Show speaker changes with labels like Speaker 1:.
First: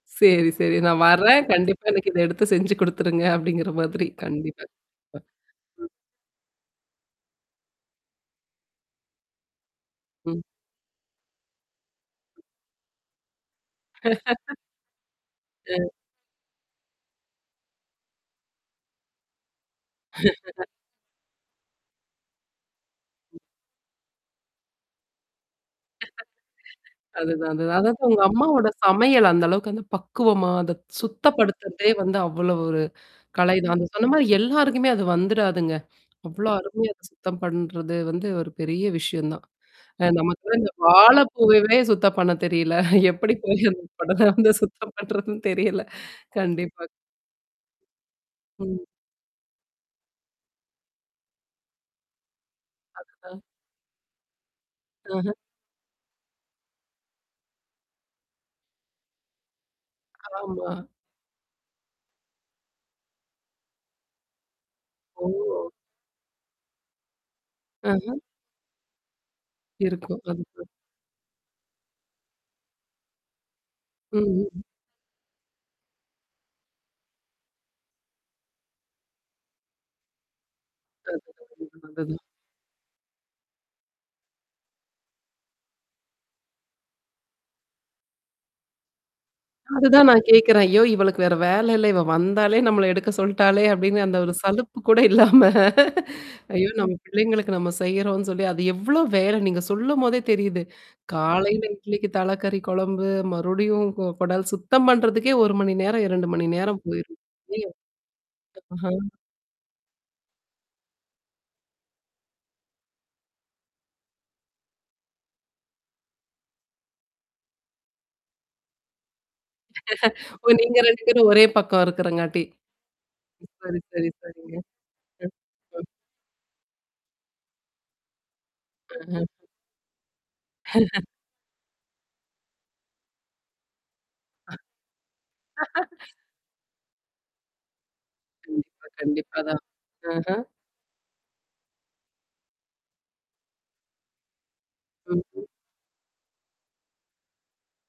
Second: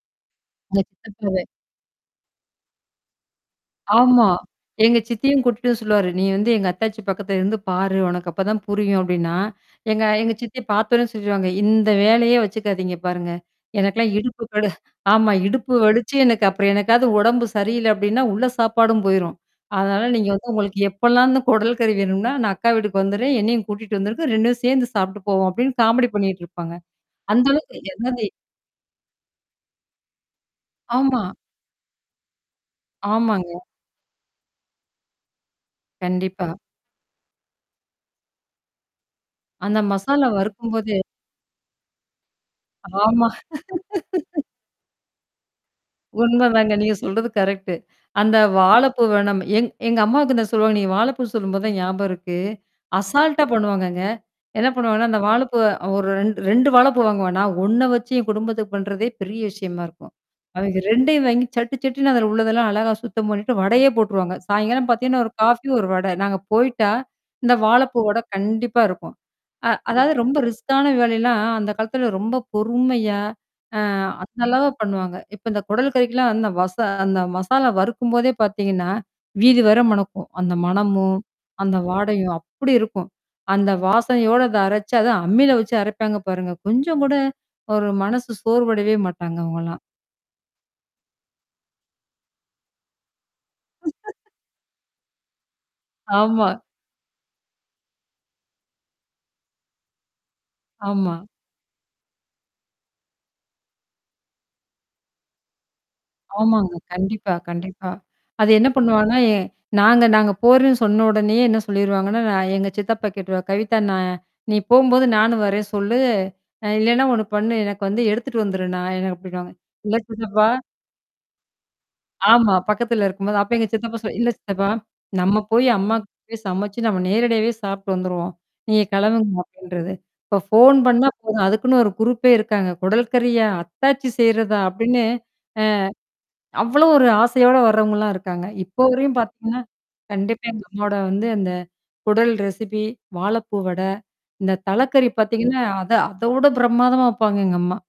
Speaker 1: சரி, சரி.
Speaker 2: இந்த
Speaker 1: நான்
Speaker 2: சித்தப்பாவே.
Speaker 1: வர்றேன். கண்டிப்பா எனக்கு இதை எடுத்துச் செய்து கொடுத்துடுங்க. அப்படிங்கிற மாதிரி
Speaker 2: ஆமாம்.
Speaker 1: கண்டிப்பா.
Speaker 2: எங்க சித்தியும் கூப்பிட்டு சொல்லுவார். நீ வந்து எங்க அத்தாச்சி பக்கத்தில் இருந்து பார், உனக்கு அப்பொழுது தான் புரியும் அப்படினா, எங்க எங்க
Speaker 1: ம்.
Speaker 2: சித்தி பார்த்தவுடனே சொல்லிவிடுவாங்க. இந்த வேலையே வைச்சுக்காதீங்க பாருங்க. எனக்கெல்லாம் இடுப்பு கடு ஆமாம் இடுப்பு
Speaker 1: ம்.
Speaker 2: வலித்து எனக்கு அப்புறம் என்றைக்காவது உடம்பு சரியில்ல அப்படினா உள்ள சாப்பாடும் போய்ரும். அதனால நீங்க வந்து உங்களுக்கு எப்பொல்லாம் இந்த குடல் கறி வேண்ம்னா, நான் அக்கா வீட்டுக்கு வந்துடுறேன். என்னையும் கூட்டிக்கொண்டு வந்துடுங்க. இரண்டும் சேர்ந்து சாப்பிட்டுப் போவோம். அப்படின்னு காமடி பண்ணிக்கொண்டு இருப்பார்கள். அந்த
Speaker 1: அதுதான். அதுதான்.
Speaker 2: அளவுக்கு,
Speaker 1: அதாது
Speaker 2: அது
Speaker 1: உங்க
Speaker 2: அது.
Speaker 1: அம்மாவுடைய சமையல் அந்த அளவுக்கு அந்தப் பக்குவமாக அதைச்
Speaker 2: ஆமா.
Speaker 1: சுத்தப்படுத்துவதே வந்து அவ்வளவு ஒரு
Speaker 2: ஆமாங்க.
Speaker 1: கலைதான். அந்தச் சொன்ன மாதிரி எல்லாருக்குமே அது வந்துடாதுங்க.
Speaker 2: கண்டிப்பா.
Speaker 1: அவ்வளவு அருமையா அதைச் சுத்தம் பண்றது வந்து ஒரு பெரிய விஷயம் தான்.
Speaker 2: அந்த
Speaker 1: அ
Speaker 2: மசாலா
Speaker 1: நமக்கு எல்லாம் இந்த
Speaker 2: வறுக்கும் போதே.
Speaker 1: வாழைப் பூவையே சுத்தம் பண்ணத் தெரியவில்ல.
Speaker 2: ஆமா.
Speaker 1: எப்படிப் போய் அந்தக் குடல வந்து சுத்தம் பண்ணுவது என்று தெரியவில்ல.
Speaker 2: உண்மைதாங்க.
Speaker 1: கண்டிப்பா.
Speaker 2: நீங்கள் சொல்வது கரெக்ட் அந்த
Speaker 1: ம்.
Speaker 2: வாழைப்பூ வேண்டும் என்று எங்க எங்க அம்மாவிடம் சொல்வாங்க. நீங்க வாழைப்பூ சொல்லும்பொழுது தான் ஞாபகம் இருக்கு.
Speaker 1: அ.
Speaker 2: அசால்ட்டாகப் பண்ணுவாங்கங்க. என்ன பண்ணுவாங்கனா, அந்த
Speaker 1: ஆஹம்.
Speaker 2: வாழைப்பூ ஒரு இரண் இரண்டு வாழைப்பூ வாங்குவன்னா. நான் ஒண்ண வைச்சு என் குடும்பத்திற்குப் பண்றதே பெரிய விஷயமா இருக்கும்.
Speaker 1: ஆமா.
Speaker 2: அவிவ்க இரண்டையும் வாங்கிச் சட்டுச் சட்டென்று அதிலுள்ளதெல்லாம் அழகாகச் சுத்தம் பண்ணிவிட்டு வடையே போட்றுவாங்க. சாயங்காலம் பார்த்தீங்கனா ஒரு காபி
Speaker 1: ஓ!
Speaker 2: ஒரு வடை நாங்க போயிட்டா இந்த வாழைப்பூ
Speaker 1: ஆஹம்.
Speaker 2: வடை கண்டிப்பா இருக்கும். அ அதாவது
Speaker 1: இருக்கும்.
Speaker 2: ரொம்ப
Speaker 1: அது.
Speaker 2: ரிஸ்கான வேலைல்லாம், அந்தக்காலத்திலே ரொம்பப் பொறுமையா அ
Speaker 1: ம்.
Speaker 2: அந்த
Speaker 1: ஹம்.
Speaker 2: அளவு பண்ணுவாங்க. இப்போ இந்தக் குடல் கறிக்கெல்லாம் அந்த மசாலா வறுக்கும்பொதே பார்த்தீங்கனா, வீதி வரை மணக்கும். அந்த
Speaker 1: அ.
Speaker 2: மணமும், அந்த
Speaker 1: அது.
Speaker 2: வாசனையும் அப்டி இருக்கும். அந்த வாசனையோடு அதை அரைச்சு அதை அம்மியில வைத்து அரைப்பாங்க பாருங்க. கொஞ்சம் கூட ஒரு மனசு சோர்வடையவே மாட்டாங்க அவங்கல்லாம்.
Speaker 1: அதுதான் நான் கேட்கிறேன் ஐயோ! இவளுக்கு வேறு வேலை இல்ல, இவள் வந்தாலே நம்மை எடுக்கச் சொல்லிட்டாளே அப்படின்ற அந்த ஒரு சலிப்பு கூட இல்லாம.
Speaker 2: ஆமா.
Speaker 1: ஐயோ! நம்முடைய பிள்ளைகளுக்கு நாம் செய்கிறோம் என்று சொல்லி அது எவ்வளவு வேலை நீங்கள் சொல்லும்பொழுதே தெரிகிறது.
Speaker 2: ஆமா.
Speaker 1: காலையில் இட்லிக்குத் தலைக்கறி குழம்பு, மறுபடியும் குடல் சுத்தம் பண்றதுக்கே ஒரு மணி நேரம், இரண்டு மணி
Speaker 2: ஆமாங்க.
Speaker 1: நேரம் போய்விடும்.
Speaker 2: கண்டிப்பா, கண்டிப்பா. அது என்ன
Speaker 1: ஹ்ம்.
Speaker 2: பண்ணுவாங்கனா, நாங்க நாங்க போறோம்னு சொன்ன உடனேயே என்ன சொல்லிவிடுவாங்கனா, நான் எங்க சித்தப்பா கேட்றுவார், கவிதா நான் நீ போகும்பொது நானும் வர்றேன்னு சொல், ஆ இல்லனா ஒண்ணு பண்ணு எனக்கு வந்து எடுத்துக்குண்னு வந்துடு நான் எனக்கு அப்டின்பாங்க. இல்ல சித்தப்பா?
Speaker 1: நீங்க இரண்டு பேரும் ஒரே பக்கம் இருக்கிறபடி.
Speaker 2: ஆமா. பக்கத்தில இருக்கும்பொது. அப்போ எங்க
Speaker 1: சுப்பரு
Speaker 2: சித்தப்பா
Speaker 1: சரி
Speaker 2: சொல்ல, இல்ல
Speaker 1: சரிங்க.
Speaker 2: சித்தப்பா நாம் போய் அம்மா போய் சமைத்து நாம் நேரடியாகவே சாப்பிட்டுட்டு வந்துடுவோம், நீங்க
Speaker 1: ம்ஹம்.
Speaker 2: கிளம்புங்க அப்படின்னு சொல்து. இப்போ போன் பண்ணினால் போதும், அதுக்குன்னு ஒரு குருப்பே இருக்காங்க. குடல் கறியா? அத்தாச்சி
Speaker 1: அ.
Speaker 2: செய்றதா? அப்படின்னு. அவ்வளவு ஒரு ஆசையோடு வருவங்கல்லாம் இருக்காங்க.
Speaker 1: ம்.
Speaker 2: இப்போ வரையிலும்
Speaker 1: கண்டிப்பா
Speaker 2: பாத்தீவ்கனா,
Speaker 1: தான். ஆஹம்.
Speaker 2: கண்டிப்பா இந்த அம்மாவுடைய வந்து அந்த குடல் ரெசெப்பி வாழைப்பூ வடை, இந்தத் தலைக்கறி
Speaker 1: ம்ஹம்.
Speaker 2: பாத்தீங்கனா, அத அதவிடப் பிரமாதமா வைப்பாங்க எங்க அம்மா.